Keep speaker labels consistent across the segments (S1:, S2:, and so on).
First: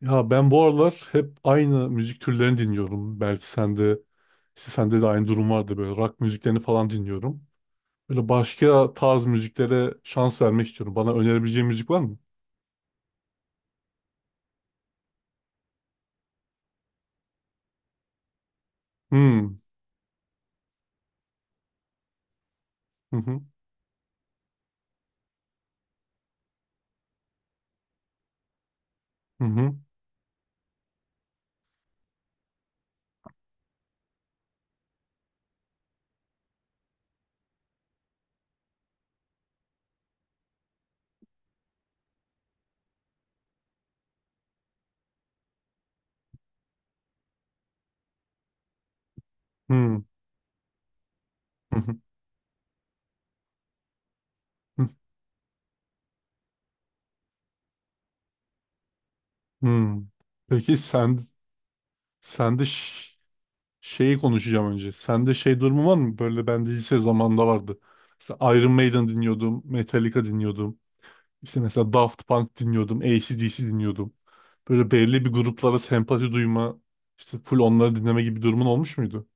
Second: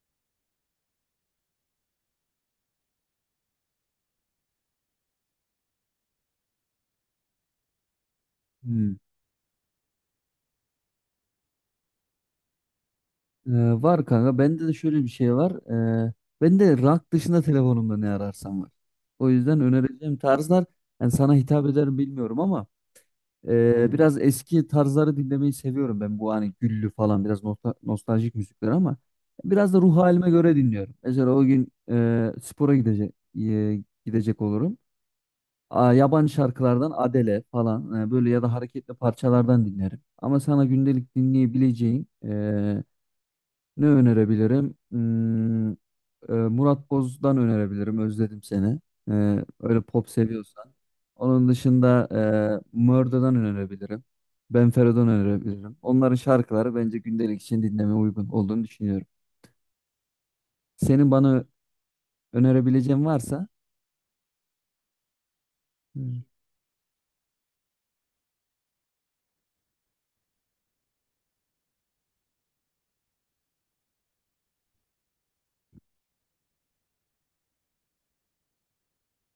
S1: Ya ben bu aralar hep aynı müzik türlerini dinliyorum. Belki sende işte sende de aynı durum vardı, böyle rock müziklerini falan dinliyorum. Böyle başka
S2: Hmm.
S1: tarz müziklere şans vermek istiyorum. Bana önerebileceğin müzik var mı?
S2: Ee, Var kanka. Bende de şöyle bir şey var. Ee, Bende rank dışında telefonumda ne ararsam var. O
S1: Hmm.
S2: yüzden önereceğim tarzlar yani sana hitap eder mi bilmiyorum ama
S1: Hı hı.
S2: biraz eski tarzları dinlemeyi seviyorum ben. Bu hani güllü falan biraz nostaljik müzikler ama
S1: Hı
S2: biraz
S1: hı.
S2: da ruh halime göre dinliyorum. Mesela o gün spora gidecek olurum. Yabancı şarkılardan Adele falan böyle ya da hareketli parçalardan dinlerim. Ama sana gündelik dinleyebileceğin. Ne önerebilirim? Murat Boz'dan önerebilirim. Özledim seni. Öyle
S1: Hmm.
S2: pop seviyorsan. Onun
S1: Hı hı.
S2: dışında Murder'dan önerebilirim. Ben
S1: Hı.
S2: Fero'dan önerebilirim. Onların şarkıları bence gündelik için dinlemeye uygun olduğunu düşünüyorum.
S1: Hmm. Peki
S2: Senin
S1: sen
S2: bana
S1: sende
S2: önerebileceğin varsa
S1: şeyi konuşacağım önce. Sende şey durumu var mı?
S2: hmm,
S1: Böyle ben de lise zamanında vardı. Mesela Iron Maiden dinliyordum, Metallica dinliyordum. İşte mesela Daft Punk dinliyordum, AC/DC dinliyordum. Böyle belli bir gruplara sempati duyma, işte full onları dinleme gibi durumun olmuş muydu?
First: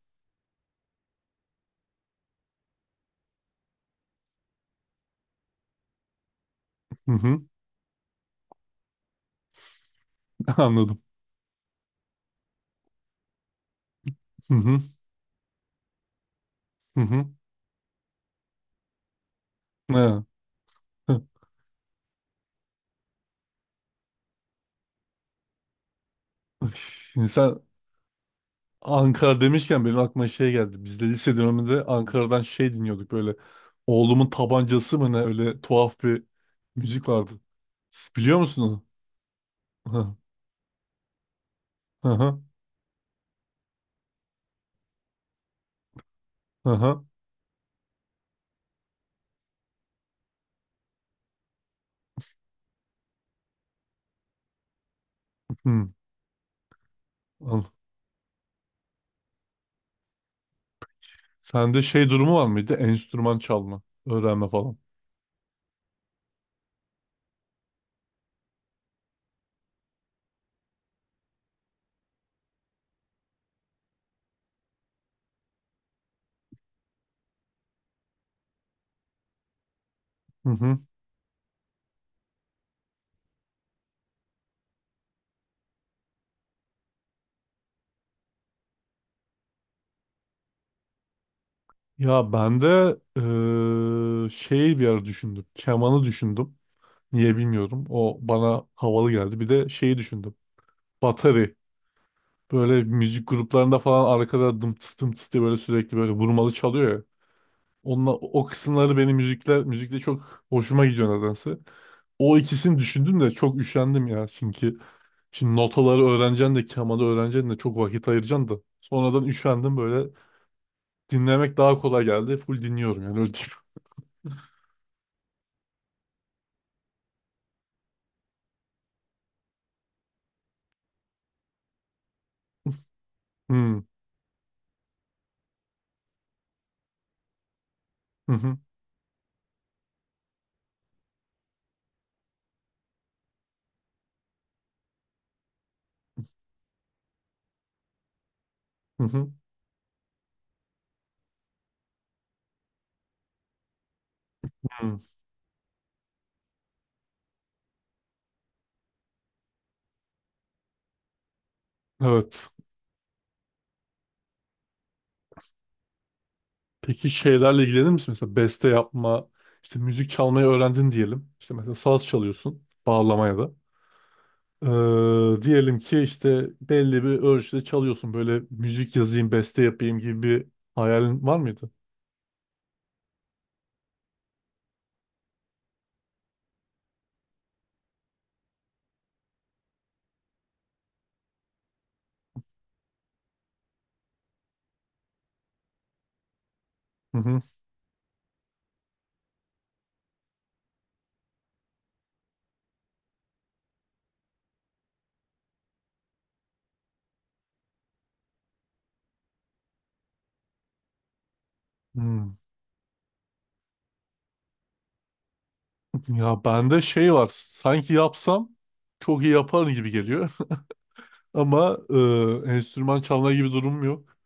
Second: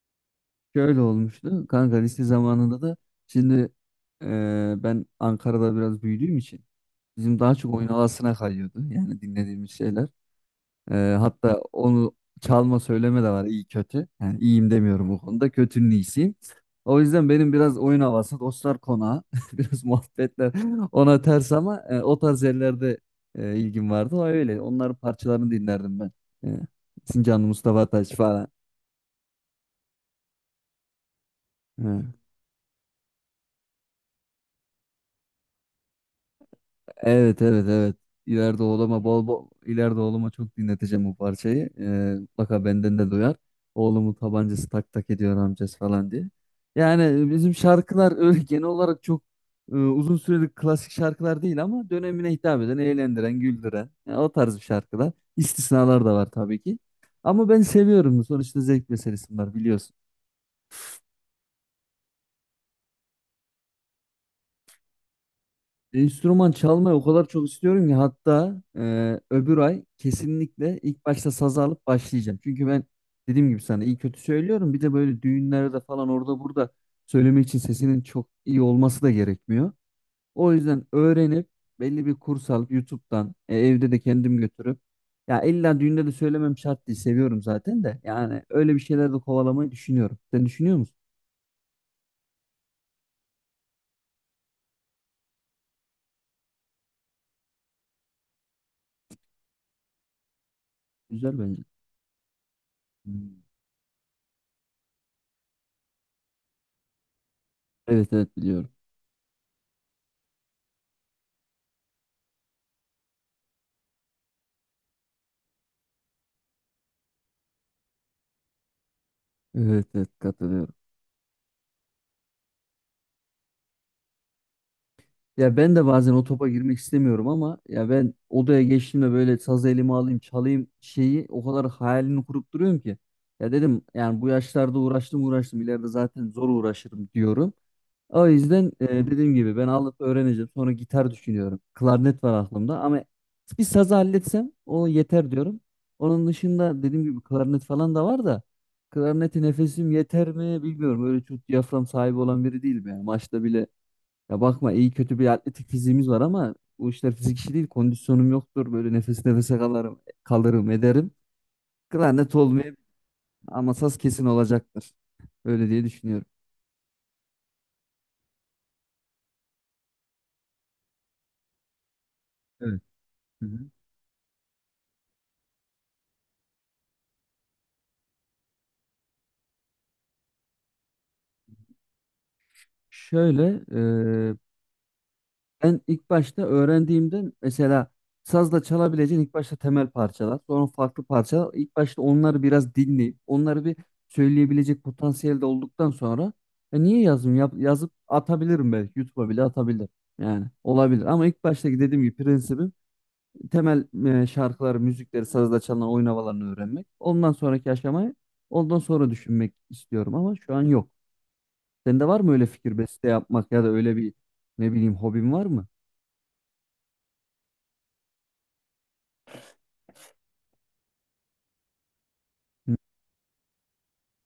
S2: şöyle olmuştu. Kanka lise zamanında da şimdi ben Ankara'da biraz büyüdüğüm için
S1: Hı
S2: bizim
S1: hı,
S2: daha çok oyun havasına kayıyordu. Yani dinlediğimiz şeyler.
S1: anladım.
S2: Hatta onu çalma söyleme de var iyi kötü. Yani
S1: Hı
S2: iyiyim
S1: hı,
S2: demiyorum bu konuda. Kötünün iyisiyim.
S1: hı
S2: O
S1: hı.
S2: yüzden benim biraz oyun havası dostlar konağı. Biraz
S1: Ha,
S2: muhabbetler ona ters ama o tarz yerlerde ilgim vardı. O öyle. Onların parçalarını dinlerdim ben. E,
S1: şimdi
S2: Sincanlı
S1: sen
S2: Mustafa Taş falan.
S1: Ankara demişken benim aklıma şey geldi. Biz de lise döneminde Ankara'dan şey dinliyorduk böyle. Oğlumun tabancası mı ne, öyle tuhaf bir müzik vardı.
S2: Evet evet evet.
S1: Siz biliyor musun
S2: İleride
S1: onu?
S2: oğluma bol bol ileride oğluma çok dinleteceğim bu parçayı.
S1: Hı hı
S2: Mutlaka benden de duyar. Oğlumun tabancası tak tak ediyor amcası falan diye.
S1: hı hı.
S2: Yani
S1: Hı.
S2: bizim şarkılar öyle genel olarak çok uzun süreli klasik şarkılar değil ama dönemine hitap eden, eğlendiren, güldüren yani o tarz bir şarkılar.
S1: Hı.
S2: İstisnalar da var tabii ki. Ama ben
S1: Al.
S2: seviyorum. Sonuçta zevk meselesi var biliyorsun.
S1: Sende şey durumu var mıydı? Enstrüman çalma, öğrenme falan.
S2: Enstrüman çalmayı o kadar çok istiyorum ki hatta öbür ay kesinlikle ilk başta sazı alıp başlayacağım. Çünkü ben dediğim gibi sana iyi kötü söylüyorum. Bir de böyle düğünlerde falan orada burada söylemek için sesinin çok iyi olması da gerekmiyor.
S1: Hı
S2: O
S1: hı.
S2: yüzden öğrenip belli bir kurs alıp YouTube'dan evde de kendim götürüp ya illa düğünde de söylemem şart değil seviyorum zaten de yani öyle bir şeyler de kovalamayı düşünüyorum. Sen düşünüyor musun?
S1: Ya ben de şeyi bir ara düşündüm. Kemanı düşündüm. Niye bilmiyorum. O bana havalı geldi. Bir de şeyi düşündüm.
S2: Güzel
S1: Batari.
S2: bence.
S1: Böyle müzik
S2: Hmm.
S1: gruplarında falan arkada dım tıs dım tıs diye böyle sürekli böyle vurmalı çalıyor ya. Onunla,
S2: Evet evet
S1: o
S2: biliyorum.
S1: kısımları benim müzikler, müzikte çok hoşuma gidiyor nedense. O ikisini düşündüm de çok üşendim ya. Çünkü şimdi notaları öğreneceksin de, kemanı öğreneceksin de, çok vakit ayıracaksın da. Sonradan üşendim
S2: Evet evet
S1: böyle.
S2: katılıyorum.
S1: Dinlemek daha kolay geldi. Full dinliyorum yani, öyle
S2: Ya ben de bazen o topa girmek istemiyorum ama ya ben odaya geçtiğimde böyle sazı elime alayım çalayım şeyi o kadar hayalini kurup duruyorum ki. Ya dedim
S1: diyeyim.
S2: yani bu yaşlarda uğraştım uğraştım ileride zaten zor uğraşırım diyorum. O
S1: Hmm.
S2: yüzden dediğim gibi ben alıp öğreneceğim sonra gitar düşünüyorum. Klarnet var aklımda ama bir sazı halletsem o yeter diyorum. Onun dışında dediğim gibi klarnet falan da var da
S1: Hı hı.
S2: klarneti nefesim yeter mi bilmiyorum. Öyle çok diyafram sahibi olan biri değilim yani maçta bile ya bakma iyi
S1: Hı.
S2: kötü bir atletik fiziğimiz var ama bu işler fizik işi değil. Kondisyonum yoktur. Böyle nefes nefese kalırım, kalırım ederim. Klarnet
S1: Evet.
S2: olmayabilir ama saz kesin olacaktır. Öyle diye düşünüyorum.
S1: Peki şeylerle ilgilenir misin? Mesela beste yapma, işte müzik çalmayı öğrendin diyelim. İşte mesela saz çalıyorsun,
S2: Evet.
S1: bağlamaya
S2: Hı
S1: da.
S2: hı.
S1: Diyelim ki işte belli bir ölçüde çalıyorsun. Böyle müzik yazayım, beste yapayım gibi bir hayalin var mıydı?
S2: Şöyle, ben ilk başta öğrendiğimde mesela sazla çalabileceğin ilk başta temel parçalar, sonra farklı parçalar. İlk başta onları biraz dinleyip onları bir söyleyebilecek potansiyelde olduktan sonra "E, niye
S1: Hı
S2: yazmayayım?
S1: hı.
S2: Yazıp atabilirim belki. YouTube'a bile atabilirim." Yani olabilir ama ilk baştaki dediğim gibi prensibim temel şarkıları, müzikleri, sazla çalınan oyun havalarını öğrenmek. Ondan sonraki aşamayı ondan sonra düşünmek istiyorum ama şu an yok. Sende var
S1: Hı.
S2: mı öyle fikir beste yapmak ya da öyle bir ne bileyim hobin var mı?
S1: Ya bende şey var. Sanki yapsam çok iyi yaparım gibi geliyor. Ama
S2: Hı,
S1: enstrüman çalma gibi durumum yok.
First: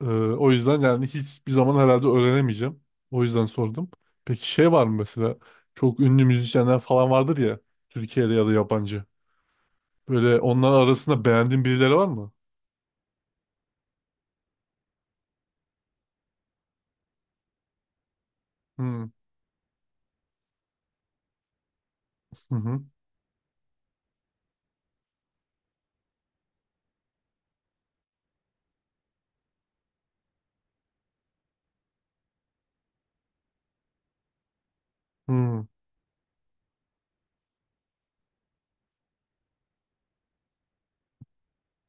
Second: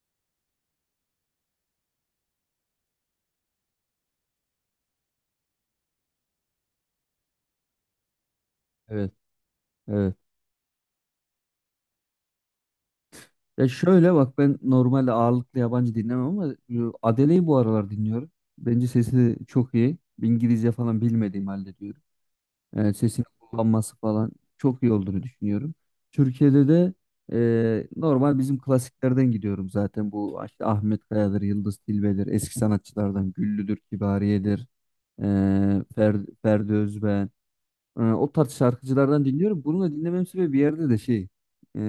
S1: O yüzden yani hiçbir zaman herhalde öğrenemeyeceğim. O yüzden sordum. Peki şey var mı mesela, çok ünlü müzisyenler falan vardır ya, Türkiye'de ya da yabancı.
S2: evet. Evet.
S1: Böyle onlar arasında beğendiğin birileri var mı?
S2: Ya şöyle bak ben normalde ağırlıklı yabancı dinlemem ama Adele'yi bu aralar dinliyorum. Bence
S1: Hmm.
S2: sesi çok iyi. İngilizce falan bilmediğim halde diyorum.
S1: Hı hı.
S2: Yani sesini kullanması falan çok iyi olduğunu düşünüyorum. Türkiye'de de normal bizim klasiklerden gidiyorum zaten. Bu işte Ahmet Kaya'dır, Yıldız Tilbe'dir, eski sanatçılardan Güllü'dür, Kibariye'dir, e,
S1: Hmm.
S2: Ferdi Özbeğen. O tarz şarkıcılardan dinliyorum. Bunu da dinlemem sebebi bir yerde de şey. e,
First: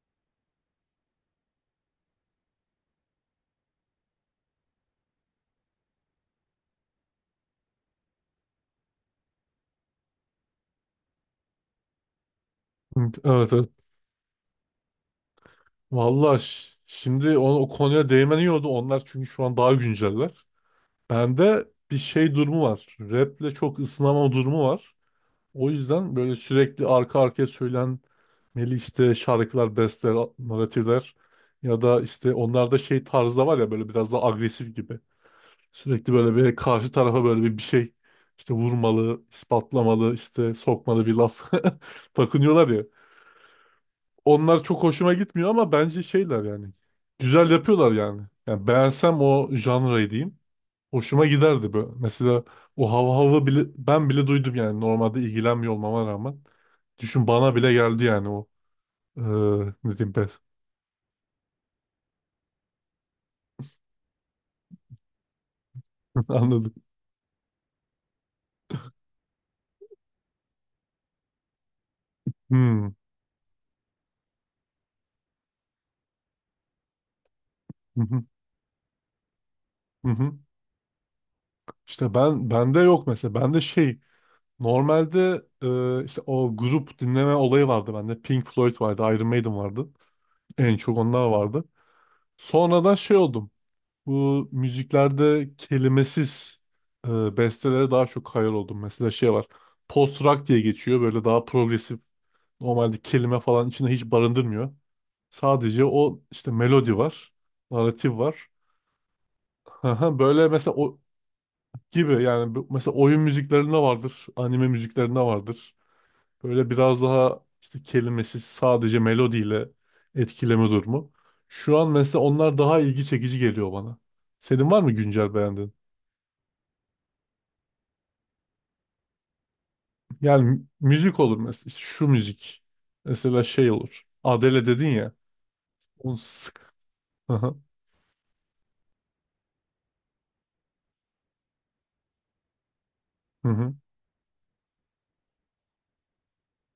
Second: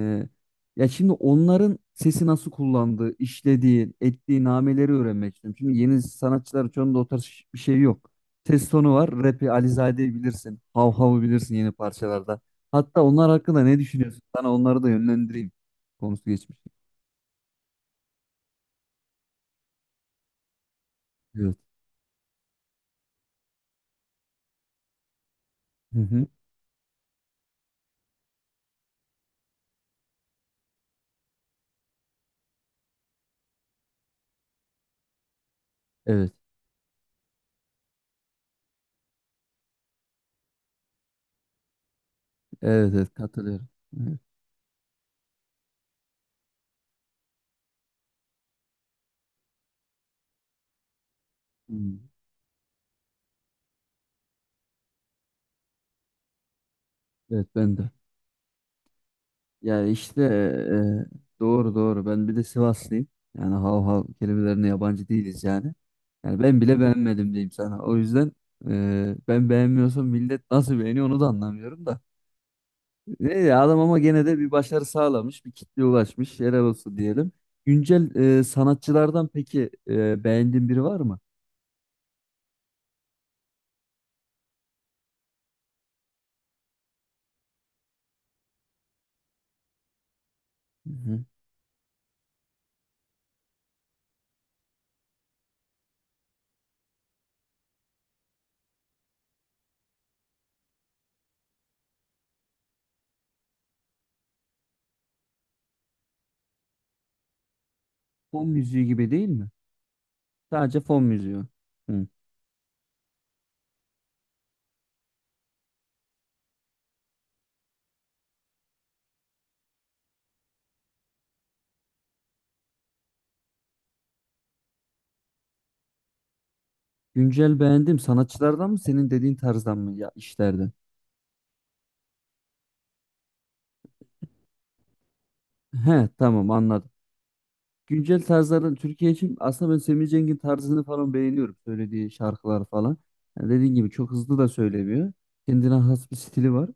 S2: Ya şimdi onların sesi nasıl kullandığı, işlediği, ettiği nameleri öğrenmek istiyorum. Şimdi yeni sanatçıların çoğunda o tarz bir şey yok. Ses tonu var. Rap'i Alizade'yi bilirsin. Hav Hav'ı bilirsin yeni parçalarda. Hatta
S1: Hı.
S2: onlar
S1: Evet
S2: hakkında
S1: evet.
S2: ne düşünüyorsun? Sana onları da yönlendireyim. Konusu
S1: Valla
S2: geçmiş.
S1: şimdi o konuya değmen iyi oldu. Onlar çünkü şu an daha günceller.
S2: Evet.
S1: Bende bir şey durumu var. Rap'le çok ısınamama durumu var. O
S2: Hı
S1: yüzden
S2: hı.
S1: böyle sürekli arka arkaya söylenmeli işte şarkılar, besteler, naratifler ya da işte onlarda şey tarzı da var ya, böyle biraz daha agresif gibi. Sürekli
S2: Evet.
S1: böyle bir karşı tarafa böyle bir şey işte vurmalı, ispatlamalı, işte sokmalı bir laf takınıyorlar ya.
S2: Evet evet katılıyorum. Evet.
S1: Onlar çok hoşuma gitmiyor ama bence şeyler yani. Güzel yapıyorlar yani. Yani beğensem o janrayı diyeyim. Hoşuma giderdi böyle.
S2: Hmm.
S1: Mesela o hava hava bile, ben bile duydum yani, normalde ilgilenmiyor olmama rağmen. Düşün,
S2: Evet
S1: bana bile
S2: ben de.
S1: geldi yani o. Ee,
S2: Yani
S1: Ne diyeyim
S2: işte
S1: ben?
S2: doğru doğru. Ben bir de Sivaslıyım. Yani hav hav kelimelerine yabancı değiliz yani. Yani ben
S1: Anladım.
S2: bile beğenmedim diyeyim sana. O yüzden ben beğenmiyorsam millet nasıl beğeniyor onu da anlamıyorum da.
S1: Hmm.
S2: Ne ya adam ama gene de bir başarı sağlamış, bir kitleye ulaşmış. Helal olsun diyelim.
S1: Hı
S2: Güncel
S1: hı.
S2: sanatçılardan peki
S1: Hı hı.
S2: beğendiğin biri var mı?
S1: İşte ben bende yok mesela. Bende şey normalde işte o grup dinleme olayı vardı bende. Pink Floyd vardı, Iron Maiden vardı. En
S2: Hı
S1: çok
S2: hı.
S1: onlar vardı. Sonradan şey oldum. Bu müziklerde kelimesiz bestelere daha çok hayal oldum. Mesela şey var. Post rock diye geçiyor. Böyle daha progresif. Normalde kelime falan içinde hiç barındırmıyor. Sadece o işte melodi var. Naratif
S2: Fon
S1: var.
S2: müziği gibi değil mi?
S1: Böyle mesela
S2: Sadece
S1: o
S2: fon müziği. Hı.
S1: gibi yani, mesela oyun müziklerinde vardır. Anime müziklerinde vardır. Böyle biraz daha işte kelimesiz, sadece melodiyle etkileme durumu. Şu an mesela onlar daha ilgi çekici geliyor bana. Senin var mı güncel beğendiğin?
S2: Güncel beğendim. Sanatçılardan mı senin dediğin tarzdan mı ya
S1: Yani
S2: işlerden?
S1: müzik olur mesela. İşte şu müzik. Mesela şey olur. Adele dedin ya.
S2: He,
S1: Onu
S2: tamam
S1: sık.
S2: anladım.
S1: Hı hı.
S2: Güncel tarzların Türkiye için aslında ben Semih Cengiz'in tarzını falan beğeniyorum. Söylediği şarkılar falan.
S1: Hı
S2: Yani
S1: hı.
S2: dediğin gibi çok hızlı da söylemiyor. Kendine has bir stili var.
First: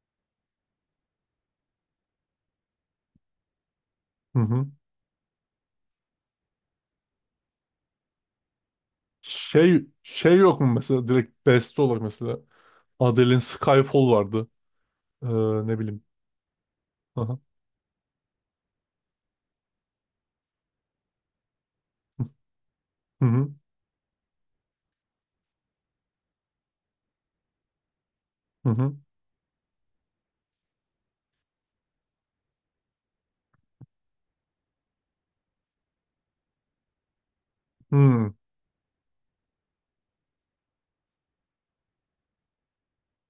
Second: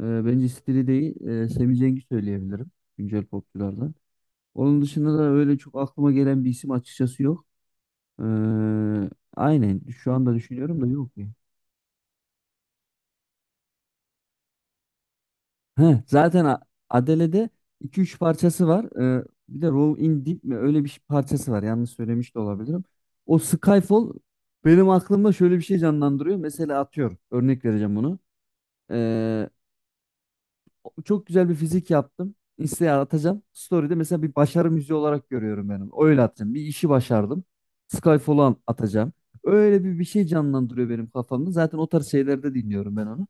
S2: Bence stili değil Semih Cengiz söyleyebilirim güncel popçulardan.
S1: Hı hı.
S2: Onun dışında da öyle çok aklıma gelen bir isim açıkçası yok. Ee, aynen
S1: Şey,
S2: şu anda
S1: şey yok mu
S2: düşünüyorum da
S1: mesela?
S2: yok.
S1: Direkt beste olarak mesela. Adele'in Skyfall vardı. Ee, ne
S2: Heh,
S1: bileyim.
S2: zaten A-
S1: Hı hı.
S2: Adele'de iki üç parçası var. Bir de Roll in Deep mi öyle bir parçası var. Yanlış söylemiş de olabilirim.
S1: Hı
S2: O
S1: hı.
S2: Skyfall benim aklımda şöyle bir şey canlandırıyor. Mesela atıyorum. Örnek vereceğim bunu.
S1: Hı hı.
S2: Ee, Çok güzel bir fizik yaptım. Insta'ya atacağım. Story'de mesela bir başarı müziği olarak görüyorum benim. Öyle atacağım. Bir işi başardım.
S1: Hı
S2: Atacağım. Öyle bir şey canlandırıyor benim kafamda. Zaten o tarz şeylerde dinliyorum ben onu.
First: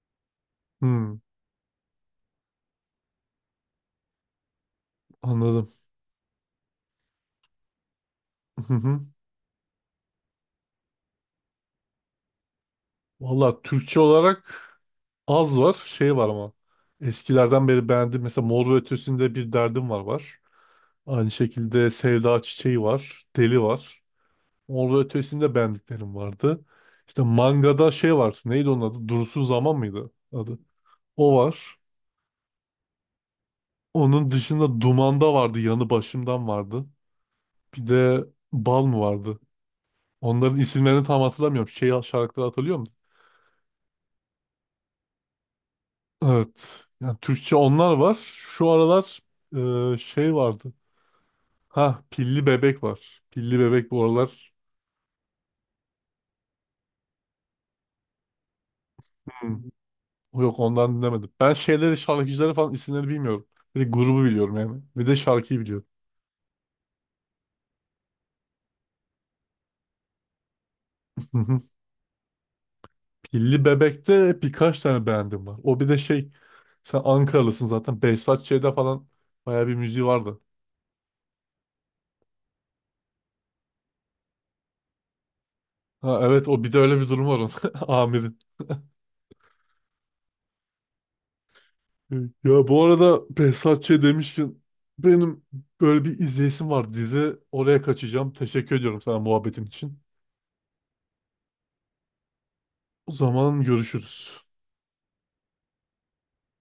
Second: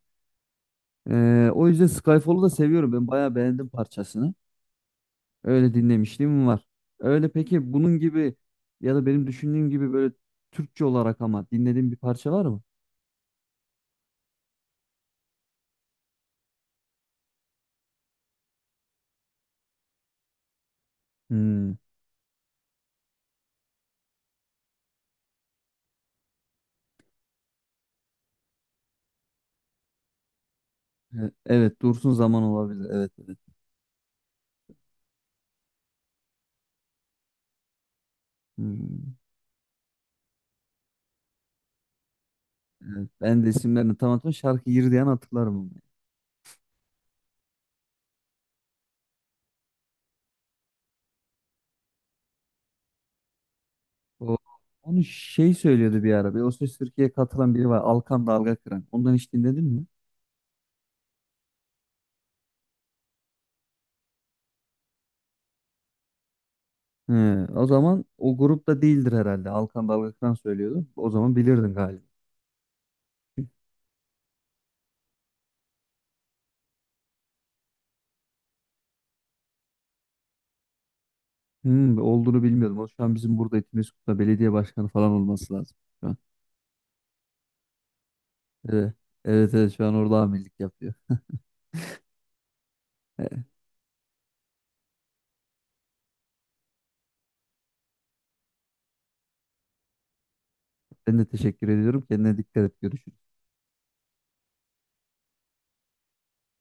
S1: hı.
S2: O yüzden Skyfall'u da seviyorum. Ben bayağı beğendim parçasını.
S1: Anladım.
S2: Öyle dinlemişliğim var. Öyle peki bunun gibi
S1: Hı
S2: ya
S1: hı.
S2: da benim düşündüğüm gibi böyle Türkçe olarak ama dinlediğim bir parça var mı?
S1: Valla Türkçe olarak az var. Şey var ama. Eskilerden beri beğendim. Mesela Mor ve Ötesi'nde bir derdim var var. Aynı
S2: Hmm.
S1: şekilde Sevda Çiçeği var. Deli var. Orada, ötesinde beğendiklerim vardı. İşte mangada şey var. Neydi onun adı? Durusu Zaman mıydı adı? O var.
S2: Evet, Dursun Zaman olabilir. Evet.
S1: Onun dışında Duman'da vardı. Yanı Başımdan vardı. Bir de Bal mı
S2: Hmm.
S1: vardı? Onların isimlerini tam hatırlamıyorum. Şey şarkıları hatırlıyor musun?
S2: Evet. Ben de isimlerini tam hatırlamıyorum. Şarkı Yirdiyen hatırlarım onu.
S1: Evet. Yani Türkçe onlar var. Şu aralar şey vardı. Ha Pilli Bebek var. Pilli Bebek bu
S2: O,
S1: aralar.
S2: Onu şey söylüyordu bir ara. Bir O Ses Türkiye'ye katılan biri var. Alkan Dalga Kıran. Ondan hiç
S1: Hmm.
S2: dinledin mi?
S1: Yok, ondan dinlemedim. Ben şeyleri şarkıcıları falan isimlerini bilmiyorum. Bir de grubu biliyorum yani. Bir de şarkıyı biliyorum.
S2: He, o zaman o grupta değildir herhalde. Alkan Dalga Kıran söylüyordu. O zaman bilirdin galiba.
S1: Pilli Bebek'te birkaç tane beğendim var. O bir de şey, sen Ankaralısın zaten. Behzat Ç'de falan bayağı bir müziği vardı.
S2: Olduğunu bilmiyordum. O şu an bizim burada Etimesgut'ta belediye başkanı falan olması lazım şu an.
S1: Ha evet, o bir de öyle bir durum var onun. Amir'in.
S2: Evet, evet, evet şu an orada amirlik yapıyor.
S1: Ya bu arada
S2: Evet,
S1: Behzat Ç demişken benim böyle bir izleyesim var dizi. Oraya kaçacağım. Teşekkür ediyorum sana muhabbetin için.
S2: ben de teşekkür ediyorum. Kendine dikkat et.
S1: O
S2: Görüşürüz.
S1: zaman görüşürüz.